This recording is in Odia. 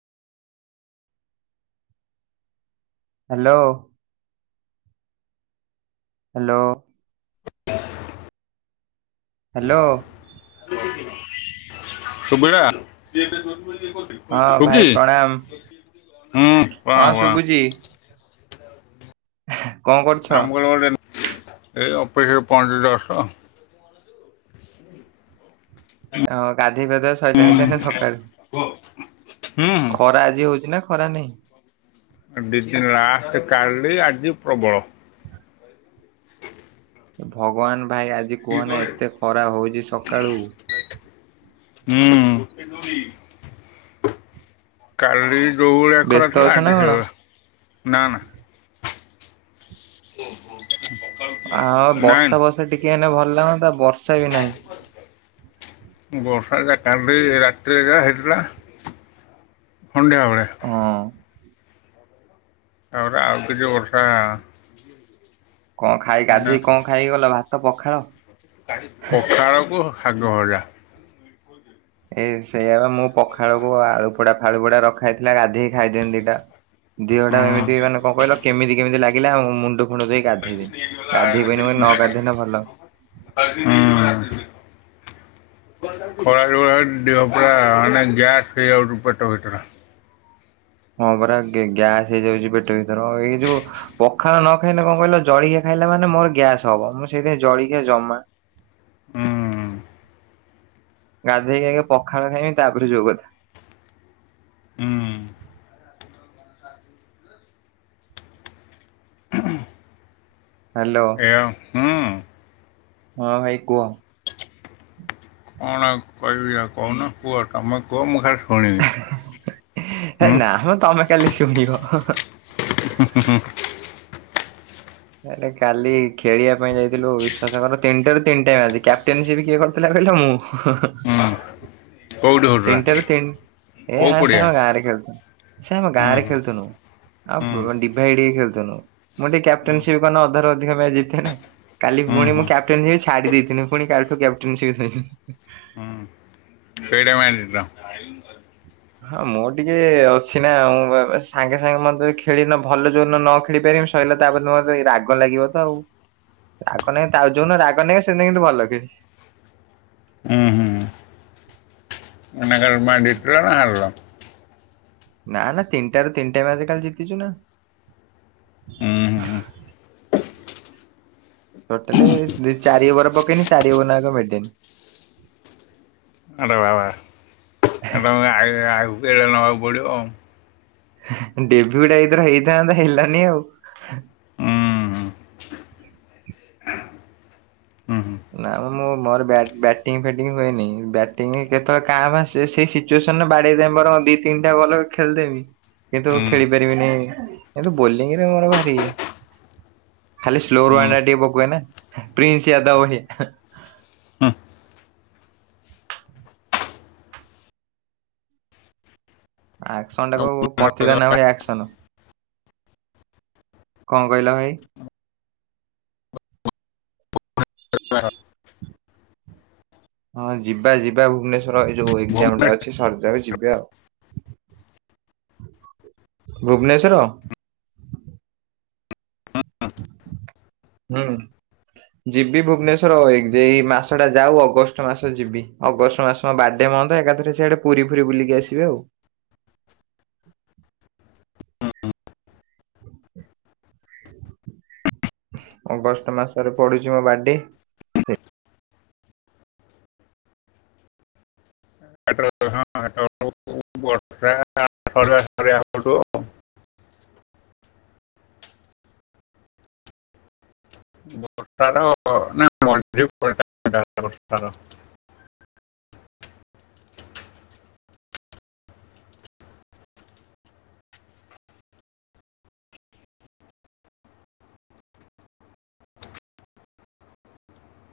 ହାଲୋ। ହାଲୋ। ହାଲୋ। ଶୁଭିଲା? ହଁ ଭାଇ ପ୍ରଣାମ। ହଁ [unintelligible] ଶୁଭୁଛି ହ ଆମ କହିଲ ଗୋଟେ, ଏଇ ଅଫିସିରେ ପହଞ୍ଚିଲି ଜଷ୍ଟ। ହ ଗାଧେଇ ପାଦୂଆ ସ ଇଲାଣି ତାେ ସକାଳୁ, ହୁଁ ଖରା ଆଜି ହଉଛି ନା ଖରା ନାଇଁ? ଦି ଦିନ ଲାଷ୍ଟ କାଲି ଆଜି ପ୍ରବଳ। ହ ଭଗବାନ ଭାଇ ଆଜି କୁହନା ଏତେ ଖରା ହଉଛି ସକାଳୁ। ହୁଁ, କାଲି ଯୋଉଭଳିଆ ଖରା ବ୍ୟସ୍ତ ଥିଲା ଅଛ ନା ଆଜି କଣ? ସେଇ ଭାଲିଆ। ନା ନା ନାଇ। ସେ ଟିକେ ହେନେ ଭଲ ଲାଗନ୍ତା ବର୍ଷା ବି ହେଲା ନି। ବର୍ଷା ଯା କାଲି ରାତିରେ ଯାହା ହେଇଥିଲା। ସନ୍ଧ୍ୟା ବେଳେ। ହଁ। ତା ପରେ ଆଉ କିଛି ବର୍ଷା କଣ ଖାଇ ମାନେ ଗାଧେଇ କଣ ଖାଇକି ଗଲ ଭାତ ପଖାଳ? ପଖାଳ କୁ ସାଗ ଭଜା। ଏଇ ସେଇଆ ବା ମୁଁ ପଖାଳକୁ ଆଳୁପୋଡା ଫାଳୁ ପୋଡା ରଖା ହେଇଥିଲା, ଗାଧେଇ ଖାଇ ଦିଅନ୍ତି ଦିଟା। ଦେହଟା ଏମିତି ମାନେ କଣ କହିଲ କେମତି କେମତି ଲାଗିଲା ମୁଣ୍ଡ ମୁଣ୍ଡ ଦେଇ ଗାଧେଇଲି। ଗାଧେଇ ପଇଲି ନ ଗାଧୋଇଲେ ଭଲ ହଁ। ଖରା ଯୋଉ ଭାଲିଆ ହୋଉଛି ଦେହ ପୁରା ଗ୍ୟାସ୍ ହେଇ ଯାଉଛି ପେଟ ଭିତରେ। ହଁ ପରା ଗ୍ୟାସ୍ ହେଇଯାଉଛି ପେଟ ଭିତର ଏଇ ଯୋଉ ପଖାଳ ନ ଖାଇଲେ କଣ କହିଲ ଜଳିଖିଆ ଖାଇଲେ ମାନେ ମୋର ଗ୍ୟାସ୍ ହବ। ମୁଁ ସେଇଥି ଜଳିଖିଆ ଜମା। ହୁଁ ଗାଧେଇକି ଆଗେ ପଖାଣ ଖାଇବି ତାପରେ ଯୋଉ କଥା। ହୁଁ ହାଲୋ। ଏଅ ହୁଁ। ହଁ ଭାଇ କୁହ? କଣ ଆଉ କହିବି ଆଉ କହୁନ କୁହ ତମେ କୁହ ମୁଁ ଖାଲି ଶୁଣିବି। ହେ ହୁଁ ନା ମ ତମେ କାଲି ଶୁଣିବ। ହୁଁ ହୁଁ ହୁଁ ଏ କାଲି ଖେଳିବା ପାଇଁ ଯାଇଥିଲୁ ବିଶ୍ଵାସ କର ତିନିଟା ର ତିନିଟାଇଜି କ୍ୟାପ୍ଟେନସି ବି କିଏ କହନି [unintelligible] ହୁଁ କେଉଁଠି ହେଉଥିଲା ତିନିଟାରୁ ତିନ ଏ କେଉଁ ଆମେ ପଡ଼ିଆ ସବୁ ଗାଁରେ ଖେଳୁଛୁ। ସେ ଆମ ହୁଁ ଗାଁରେ ହୁଁ ଖେଳଥୁନୁ। ହୁଁ ଆଉ ଡିଭାଇଡ୍ ଖେଳୁଥିଲୁ। ମୁଁ ଟିକେ ହୁଁ [unintelligible] ଅଧା ରୁ ଅଧିକ ମ୍ୟାଚ୍ ଜିତେ ନାଁ କାଲି ହୁଁ ପୁଣି ମୁଁ ହୁଁ ହୁଁ କ୍ୟାପଟେନସିପ୍ ଛାଡି ଦେଇଥିଲିନି। ପୁଣି କାଲିଠୁ କ୍ୟାପଟେନସିପ୍ [unintelligible] [inaudible] [inaudible] ହଁ ମୁଁ ଟିକେ ଅଛି ନା ସାଙ୍ଗେ ସାଙ୍ଗେ ମ ଖେଳିନ ଭଲ ଯୋଉନ ନ ଖେଳି ପାରିବି ଶୋଇଲା ତାପରେ ତମର ଏଇ ରାଗ ଲାଗିବ ତ ଆଉ ରାଗ ନାହିଁ ତା ଆଉ ଯୋଉ ନ ରାଗ ନାହିଁ ସେ ଇନ କିନ୍ତୁ ଭଲ କିଛି ଉଁ ହୁଁ। ନା ଜିତ୍ଲ ନା ହାର୍ଲ ନା ନା ତିନିଟା ର ତିନିଟା ମେଚ୍ କାଲି ଜିତିଛୁ ନା ହୁଁ ହୁଁ ହୁଁ ଟୋଟାଲି ଦି ଚାରି ଓଭର ପକେଇନି ଚାରି ଓଭର ନ [unintelligible] ଆଡ଼େ ବା ବା [unintelligible] ନଆକୁ ପଡିବ ଆଉ ଡେବ୍ୟୁ ଟା ଏଇଥର ହେଇଥାନ୍ତା ହେଲାନି ଆଉ ହୁଁ ହୁଁ ହୁଁ ନା ମୁଁ ମୋର ବ୍ୟାଟ୍ ବ୍ୟାଟିଂ ଫେଟିଙ୍ଗ ହୁଏନି ବ୍ୟାଟିଂ କେତେବେଳେ କାଁ ଭାଁସ୍ ଯେ ସେ ସେଇ ସିଚୁଏସନ ରେ ବାଡେଇଦମି ବର ଦି ତିନିଟା ବଲ ଖେଳିଦେମି କିନ୍ତୁ ଖେଳି ପାରିବିନି କିନ୍ତୁ ବୋଲିଙ୍ଗ ରେ ମୋର ଭାରି ଖାଲି ସ୍ଲୋର ୱାଇଣ୍ଡ ଟିକେ ପକଉ ନା ପ୍ରିନ୍ସ ୟାଦବହି [inaudible] ହୁଁ ଆକ୍ସନ ଟା ହୁଁ କହବୁ ପକ୍ଷି ଦାନା ଭଳି ଆକ୍ସନ କଣ କହିଲ ଭାଇ [unintelligible] ହଁ ଯିବା ଯିବା ଭୁବନେଶ୍ଵର ଏଇ ଯୋଉ ଏକ୍ଜାମ ହୁଁ ଟା ଅଛି ସରିିଯାଉ ଯିବା ଆଉ ଭୁବନେଶ୍ଵର ନୁଁ। ଯିବି ଭୁବନେଶ୍ଵର ଏକ ଦୁଇ ମାସ ଟା ଯାଉ ଅଗଷ୍ଟ ମାସ ଯିବି ଅଗଷ୍ଟ ମାସ ହଁ [unintelligible] ଏକାଥରେ ସିଆଡେ ପୁରୀ ଫୁରି ବୁଲିକି ଆସିବେ ଆଉ [inaudible] ଅଗଷ୍ଟ ମାସରେ ପଡୁଛି ମୋ ବାର୍ଥଡେ ହାଟ ହଁ ହାଟ [inaudible] [unintelligible]